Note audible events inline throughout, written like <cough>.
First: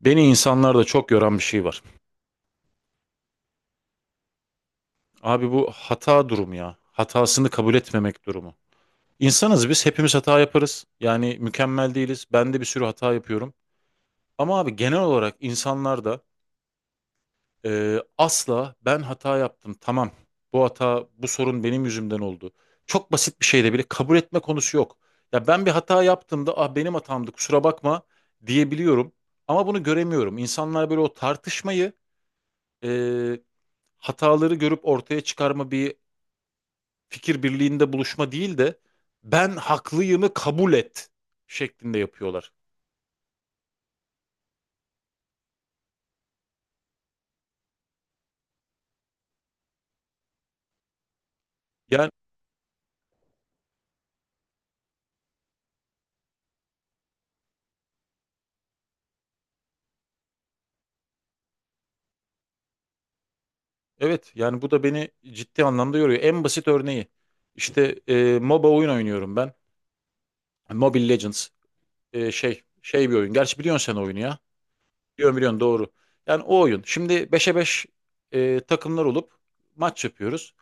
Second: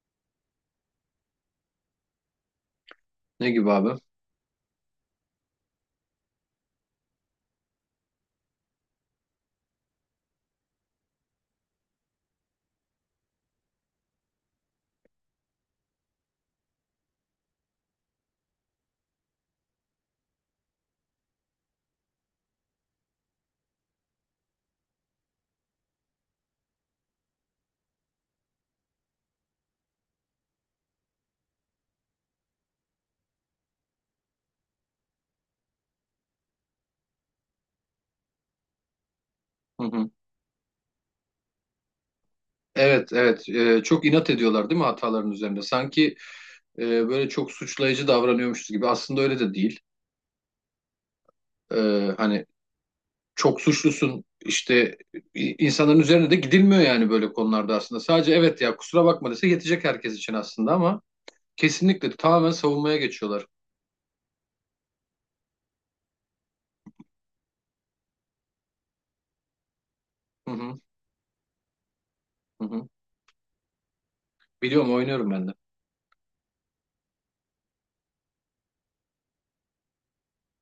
Beni insanlarda çok yoran bir şey var. Ne gibi abi? Abi bu hata durumu ya. Hatasını kabul etmemek durumu. İnsanız biz hepimiz hata yaparız. Yani mükemmel değiliz. Ben de bir sürü hata yapıyorum. Ama abi genel olarak insanlarda asla ben hata yaptım tamam. Bu hata bu sorun benim yüzümden oldu. Çok basit bir şeyde bile kabul etme konusu yok. Ya ben bir hata yaptığımda ah benim hatamdı kusura bakma diyebiliyorum. Ama bunu göremiyorum. İnsanlar böyle o tartışmayı e, hataları görüp ortaya çıkarma bir fikir birliğinde buluşma değil de ben Hı hı. haklıyımı kabul et şeklinde yapıyorlar. Evet, evet. Çok inat ediyorlar değil mi hataların üzerinde? Sanki böyle çok suçlayıcı davranıyormuşuz gibi. Aslında öyle de değil. Yani Hani çok suçlusun işte, insanların üzerine de gidilmiyor yani böyle konularda aslında. Sadece evet ya kusura bakma dese yetecek herkes için aslında, ama kesinlikle tamamen savunmaya geçiyorlar. evet yani bu da beni ciddi anlamda yoruyor. En basit örneği işte MOBA oyun oynuyorum ben. Hı hı, Mobile Legends. E, şey hı hı. şey bir oyun. Gerçi biliyorsun sen oyunu ya. Biliyorum, oynuyorum Biliyorum ben de. biliyorsun doğru. Yani o oyun. Şimdi beşe 5 takımlar olup maç yapıyoruz.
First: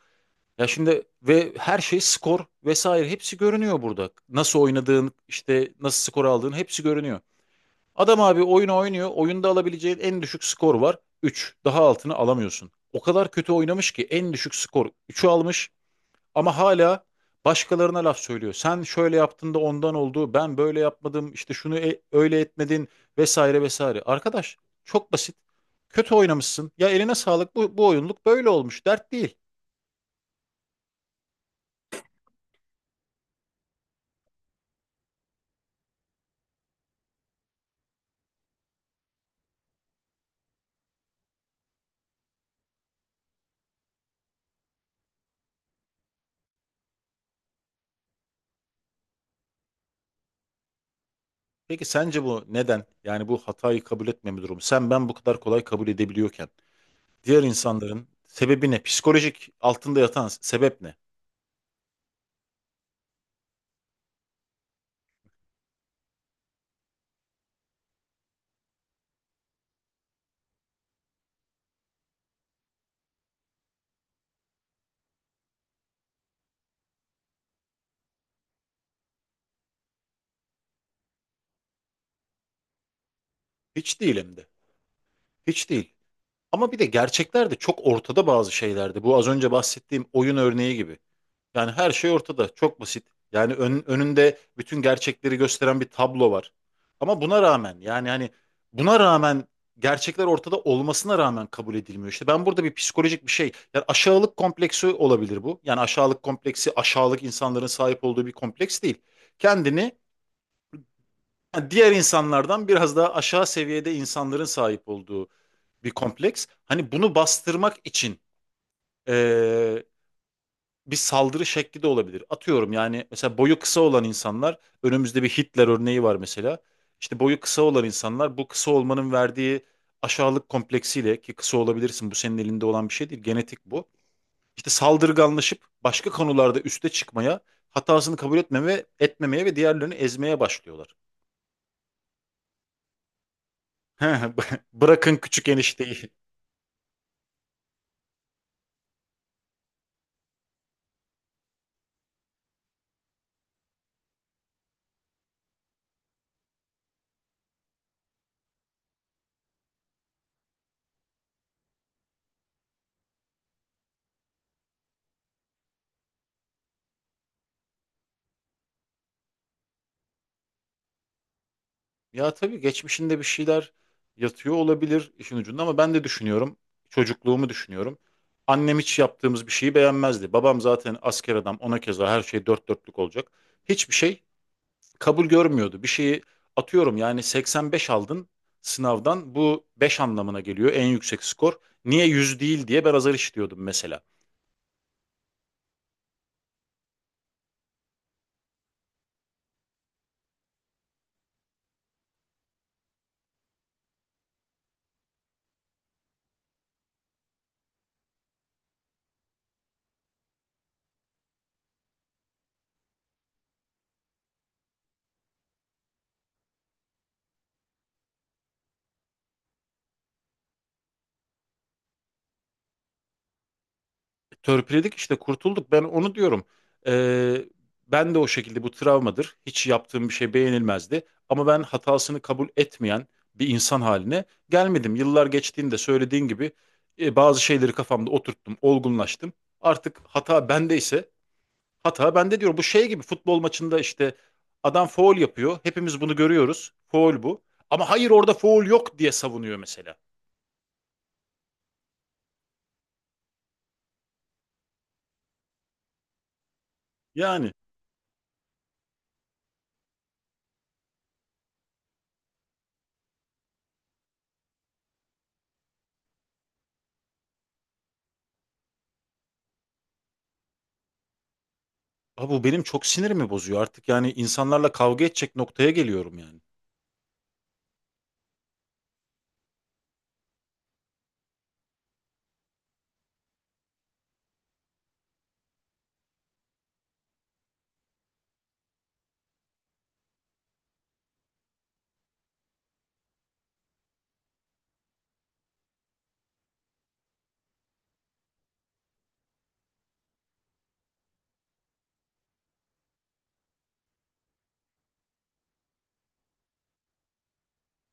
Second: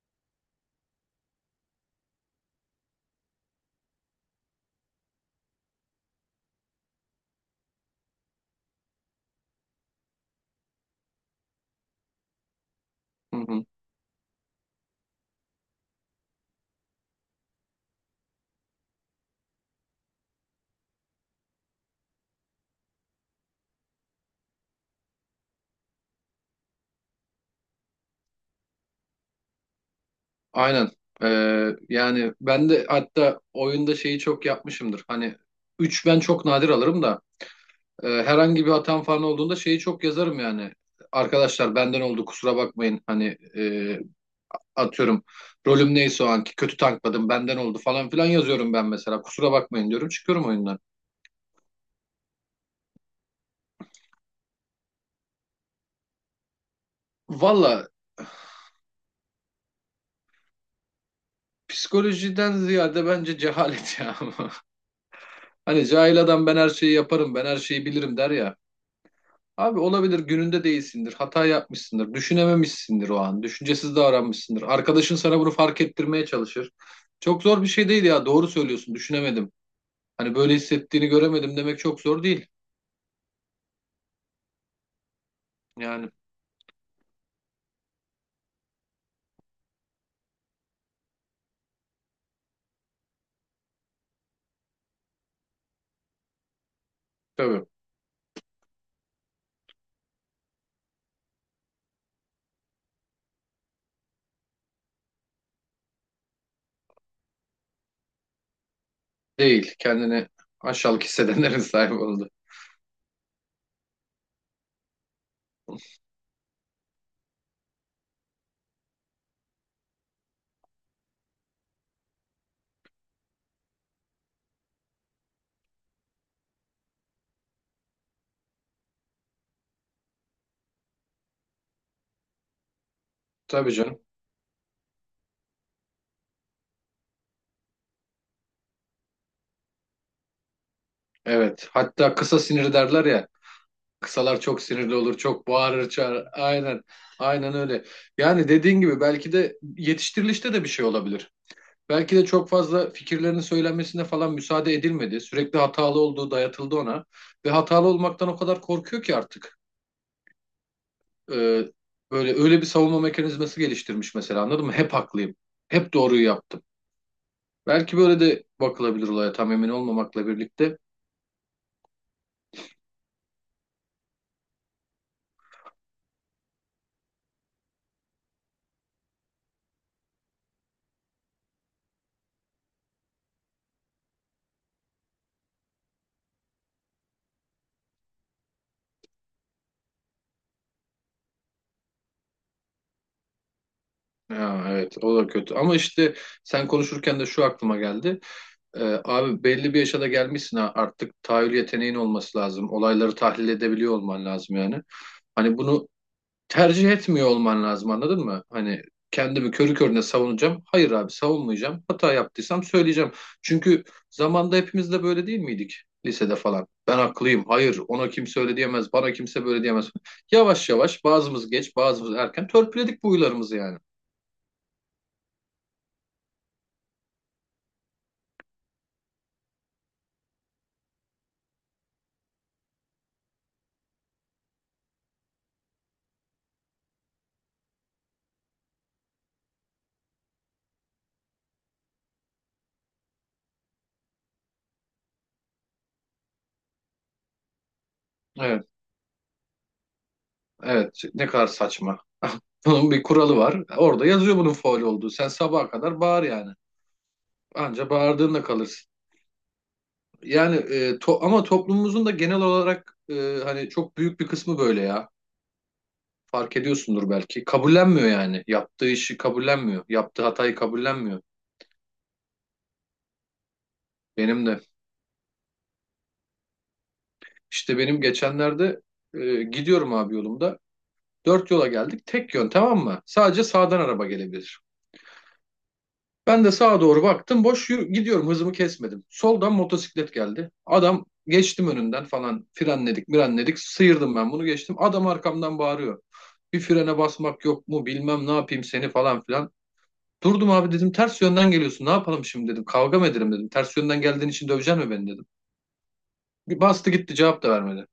Ya şimdi ve her şey skor vesaire hepsi görünüyor burada. Nasıl oynadığın işte nasıl skor aldığın hepsi görünüyor. Adam abi oyunu oynuyor. Oyunda alabileceğin en düşük skor var, üç. Daha altını alamıyorsun. O kadar Hı kötü hı. oynamış ki en düşük skor üçü almış ama hala başkalarına laf söylüyor. Sen şöyle yaptın da ondan oldu. Ben böyle yapmadım. İşte şunu öyle etmedin vesaire vesaire. Arkadaş çok basit. Kötü oynamışsın. Ya eline sağlık. Bu oyunluk böyle olmuş. Dert değil. Aynen. Yani ben de hatta oyunda şeyi çok yapmışımdır. Hani 3 ben çok nadir alırım da herhangi bir hatam falan olduğunda şeyi çok yazarım yani. Arkadaşlar benden oldu, kusura bakmayın. Hani atıyorum, rolüm neyse o anki, kötü tankladım, benden oldu falan filan yazıyorum ben mesela. Kusura bakmayın diyorum, çıkıyorum oyundan. Peki sence bu neden? Yani bu hatayı kabul etmeme durumu. Sen ben bu kadar kolay kabul edebiliyorken diğer Valla insanların sebebi ne? Psikolojik altında yatan sebep ne? psikolojiden ziyade bence cehalet ya. <laughs> Hani cahil adam ben her şeyi yaparım, ben her şeyi bilirim der ya. Abi olabilir, gününde değilsindir, hata yapmışsındır, düşünememişsindir o an, düşüncesiz davranmışsındır. Arkadaşın sana bunu fark ettirmeye çalışır. Çok zor bir şey değil ya, doğru söylüyorsun, düşünemedim. Hani böyle hissettiğini göremedim demek çok zor değil. Hiç değil hem de. Hiç değil. Yani Ama bir de gerçekler de çok ortada bazı şeylerde. Bu az önce bahsettiğim oyun örneği gibi. Yani her şey ortada. Çok basit. Yani önünde bütün gerçekleri gösteren bir tablo var. Ama buna tabii rağmen yani hani buna rağmen gerçekler ortada olmasına rağmen kabul edilmiyor. İşte ben burada bir psikolojik bir şey. Yani aşağılık kompleksi olabilir bu. Yani aşağılık kompleksi aşağılık insanların sahip olduğu bir kompleks değil. değil. Kendini Kendini aşağılık hissedenlerin <laughs> diğer sahibi oldu. insanlardan biraz daha aşağı seviyede insanların sahip olduğu bir kompleks. Hani bunu bastırmak için eee, bir saldırı şekli de olabilir. Atıyorum yani mesela boyu kısa olan insanlar önümüzde bir Hitler örneği var mesela. İşte boyu kısa olan insanlar bu kısa olmanın verdiği aşağılık kompleksiyle ki kısa olabilirsin bu senin elinde olan bir şey değil genetik Tabii bu. canım. İşte saldırganlaşıp başka konularda üste çıkmaya hatasını kabul etmemeye ve diğerlerini ezmeye başlıyorlar. Evet. Hatta kısa sinir derler ya. He, Kısalar çok <laughs> sinirli bırakın olur, küçük çok bağırır, enişteyi. çağırır. Aynen. Aynen öyle. Yani dediğin gibi belki de yetiştirilişte de bir şey olabilir. Belki de çok fazla fikirlerinin söylenmesine falan müsaade edilmedi. Sürekli hatalı olduğu dayatıldı ona. Ve hatalı olmaktan o kadar korkuyor ki artık. e, Böyle öyle bir savunma mekanizması geliştirmiş mesela, anladın mı? Hep haklıyım. Hep doğruyu yaptım. Belki böyle de bakılabilir olaya, tam emin olmamakla birlikte. Ya tabii geçmişinde bir şeyler yatıyor olabilir işin ucunda ama ben de düşünüyorum. Çocukluğumu düşünüyorum. Annem hiç yaptığımız bir şeyi beğenmezdi. Babam zaten asker adam ona keza her şey dört dörtlük olacak. Hiçbir şey kabul görmüyordu. Bir şeyi atıyorum yani 85 aldın sınavdan bu 5 anlamına geliyor en yüksek skor. Niye 100 değil diye ben azar işitiyordum mesela. Ya, evet, o da kötü ama işte sen konuşurken de şu aklıma geldi. Abi belli bir yaşa da gelmişsin ha, artık tahayyül yeteneğin olması lazım. Olayları tahlil edebiliyor olman lazım yani. Hani bunu tercih etmiyor olman lazım, anladın mı? Hani kendimi körü körüne savunacağım. Hayır abi, savunmayacağım. Hata yaptıysam söyleyeceğim. Çünkü zamanda hepimiz de böyle değil miydik? Lisede falan. Ben haklıyım. Hayır, ona kimse öyle diyemez. Bana kimse böyle diyemez. Yavaş yavaş, bazımız geç bazımız erken, törpüledik bu huylarımızı yani. Törpüledik işte kurtulduk. Ben onu diyorum. Ee, Ben de o şekilde bu travmadır. Hiç yaptığım bir şey beğenilmezdi. Ama ben hatasını kabul etmeyen bir insan haline gelmedim. Yıllar geçtiğinde söylediğin gibi bazı şeyleri kafamda oturttum, olgunlaştım. Artık hata bendeyse hata bende diyorum. Bu şey gibi futbol maçında işte adam faul yapıyor. Hepimiz bunu görüyoruz. Faul bu. Ama hayır orada faul Evet. yok diye savunuyor mesela. Evet. Ne kadar saçma. <laughs> Bunun bir kuralı var. Orada yazıyor bunun faul olduğu. Sen sabaha kadar bağır yani. Yani, Anca bağırdığında kalırsın. Yani ama toplumumuzun da genel olarak, hani çok büyük bir kısmı böyle ya. Fark ediyorsundur belki. Kabullenmiyor yani. Yaptığı işi kabullenmiyor. Yaptığı hatayı kabullenmiyor. abi bu benim çok sinirimi bozuyor artık yani Benim de. insanlarla kavga edecek noktaya geliyorum yani. İşte benim geçenlerde gidiyorum abi yolumda. Dört yola geldik. Tek yön, tamam mı? Sadece sağdan araba gelebilir. Ben de sağa doğru baktım. Boş, gidiyorum. Hızımı kesmedim. Soldan motosiklet geldi. Adam, geçtim önünden falan. Frenledik, mirenledik. Sıyırdım ben, bunu geçtim. Adam arkamdan bağırıyor. Bir frene basmak yok mu? Bilmem ne yapayım seni falan filan. Durdum abi, dedim. Ters yönden geliyorsun. Ne yapalım şimdi, dedim. Kavga mı edelim, dedim. Ters yönden geldiğin için döveceksin mi beni, dedim. Bir bastı gitti, cevap da vermedi.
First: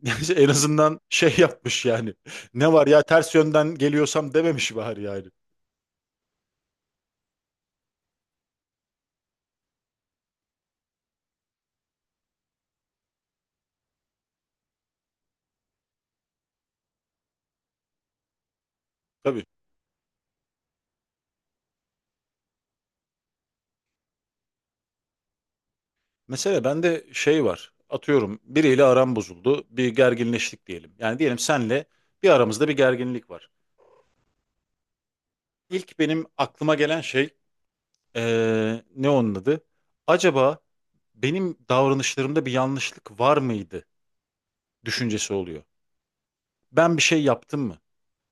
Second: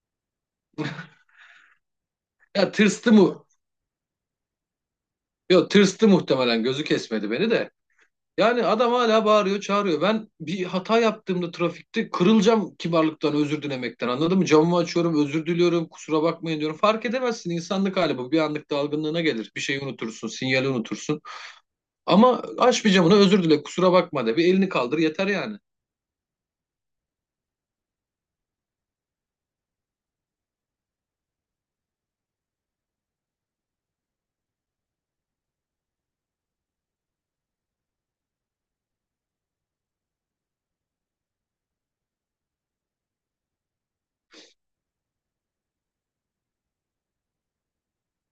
<laughs> En azından şey yapmış yani. Ne Ya var ya tırstı ters mı? yönden geliyorsam dememiş bari yani. Yok, tırstı muhtemelen. Gözü kesmedi beni de. Yani adam hala bağırıyor, çağırıyor. Ben bir hata yaptığımda trafikte kırılacağım kibarlıktan, özür dilemekten. Anladın mı? Camımı açıyorum, özür diliyorum, kusura bakmayın diyorum. Fark edemezsin, insanlık hali bu. Bir anlık dalgınlığına Tabii. gelir. Bir şeyi unutursun, sinyali unutursun. Ama aç bir camını, özür dile, kusura bakma de. Bir elini kaldır, yeter yani. Mesela bende şey var. Atıyorum biriyle aram bozuldu. Bir gerginleştik diyelim. Yani diyelim senle bir aramızda bir gerginlik var. İlk benim aklıma gelen şey ne onun adı? Acaba benim davranışlarımda bir yanlışlık var mıydı düşüncesi oluyor. Ben bir şey yaptım mı?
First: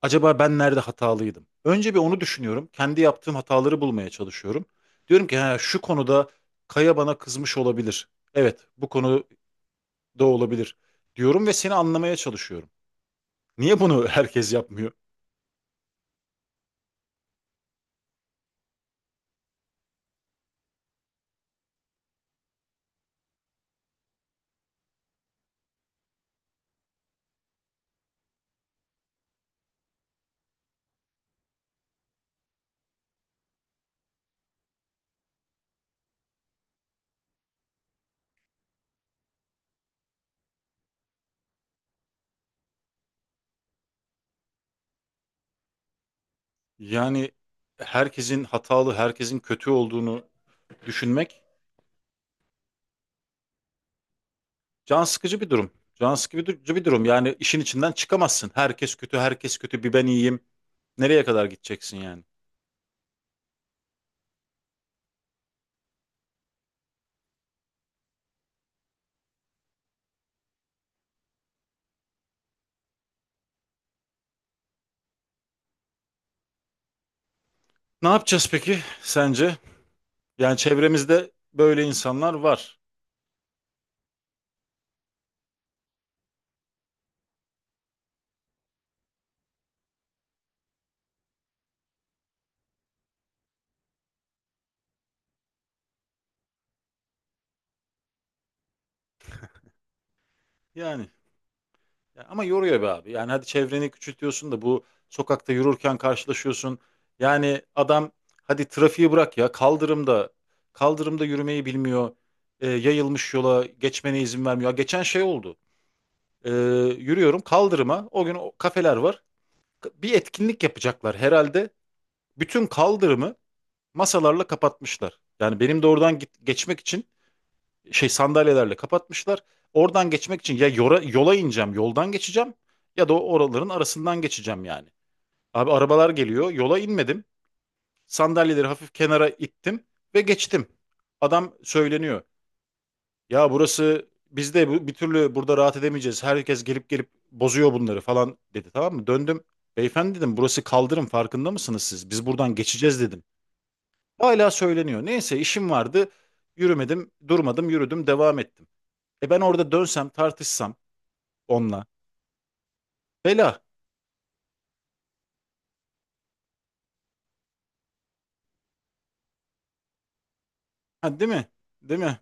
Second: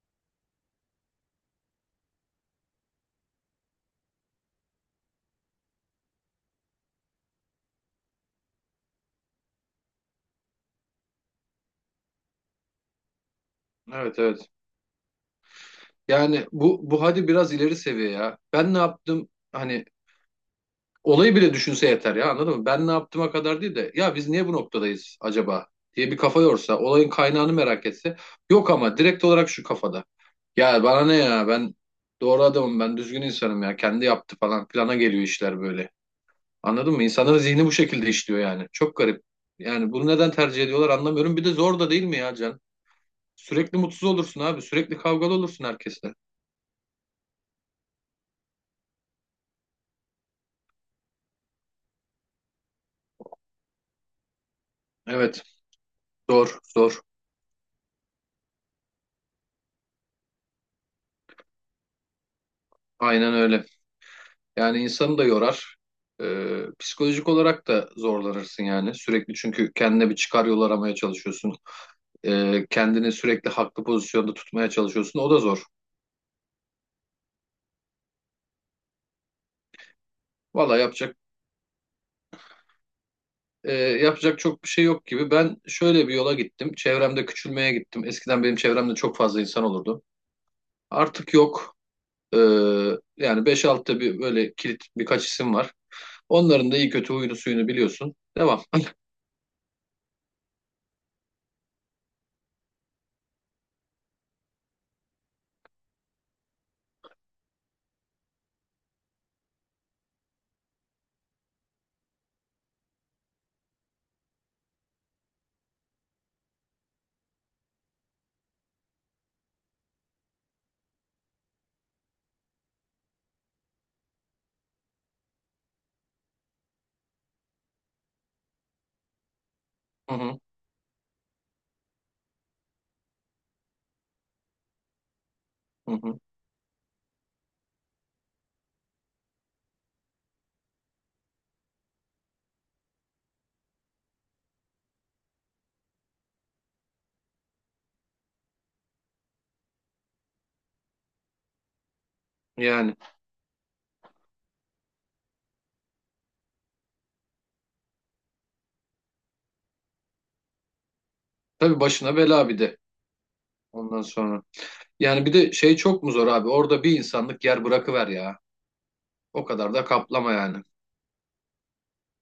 Acaba ben nerede hatalıydım? Önce bir onu düşünüyorum. Kendi yaptığım hataları bulmaya çalışıyorum. Diyorum ki ha, şu konuda Kaya bana kızmış olabilir. Evet, bu konuda olabilir diyorum ve seni anlamaya çalışıyorum. Niye bunu <laughs> Evet, evet. herkes yapmıyor? Yani bu hadi biraz ileri seviye ya. Ben ne yaptım? Hani olayı bile düşünse yeter ya, anladın mı? Ben ne yaptığıma kadar değil de, ya biz niye bu noktadayız acaba diye bir kafa yorsa, olayın kaynağını merak etse. Yok, ama direkt olarak şu kafada. Ya bana ne, ya ben doğru adamım, ben düzgün insanım, ya kendi yaptı falan plana geliyor, işler böyle. Anladın mı? İnsanların zihni bu şekilde işliyor yani. Çok garip. Yani bunu neden tercih ediyorlar anlamıyorum. Bir de zor da değil mi ya Can? Sürekli mutsuz olursun abi. Sürekli kavgalı olursun herkesle. Yani herkesin hatalı, herkesin kötü olduğunu düşünmek can sıkıcı Evet. bir durum. Can Zor. sıkıcı bir Zor. durum. Yani işin içinden çıkamazsın. Herkes kötü, herkes kötü, bir ben iyiyim. Nereye kadar gideceksin yani? Aynen öyle. Yani insanı da yorar. Psikolojik olarak da zorlanırsın yani. Sürekli çünkü kendine bir çıkar yol aramaya çalışıyorsun. Kendini sürekli haklı pozisyonda tutmaya çalışıyorsun. O da zor. Ne yapacağız peki sence? Yani Valla çevremizde böyle insanlar var. Yapacak çok bir şey yok gibi. Ben şöyle bir yola gittim. Çevremde küçülmeye gittim. Eskiden benim çevremde çok fazla insan olurdu. Artık yok. Ee, Yani beş 6da bir böyle kilit birkaç isim var. Onların da iyi kötü huyunu suyunu biliyorsun. Devam. Yani ya ama yoruyor be abi. Yani hadi çevreni küçültüyorsun da bu sokakta yürürken karşılaşıyorsun. Yani adam hadi trafiği bırak ya kaldırımda yürümeyi bilmiyor. Yayılmış yola geçmene izin vermiyor. Ya, geçen şey oldu. E, yürüyorum kaldırıma. O gün o kafeler var. Bir etkinlik yapacaklar herhalde. Bütün kaldırımı masalarla kapatmışlar. Yani benim de oradan geçmek için şey sandalyelerle kapatmışlar. Oradan Hı hı, geçmek için ya yola ineceğim, yoldan geçeceğim ya da o oraların arasından geçeceğim yani. Abi hı arabalar hı. geliyor, yola inmedim. Sandalyeleri hafif kenara ittim ve geçtim. Adam söyleniyor. Ya burası biz de bu, bir türlü burada rahat edemeyeceğiz. Herkes gelip gelip bozuyor bunları falan dedi tamam mı? Döndüm. Beyefendi dedim burası kaldırım farkında mısınız siz? Biz buradan Yani geçeceğiz dedim. Hala söyleniyor. Neyse işim vardı. Yürümedim, durmadım, yürüdüm, devam ettim. Ben orada dönsem tartışsam tabii onunla. başına bela bir de Bela. ondan sonra. Yani bir de şey, çok mu zor abi? Orada bir insanlık yer bırakıver ya. O kadar da kaplama yani. Ha, değil mi? Değil mi?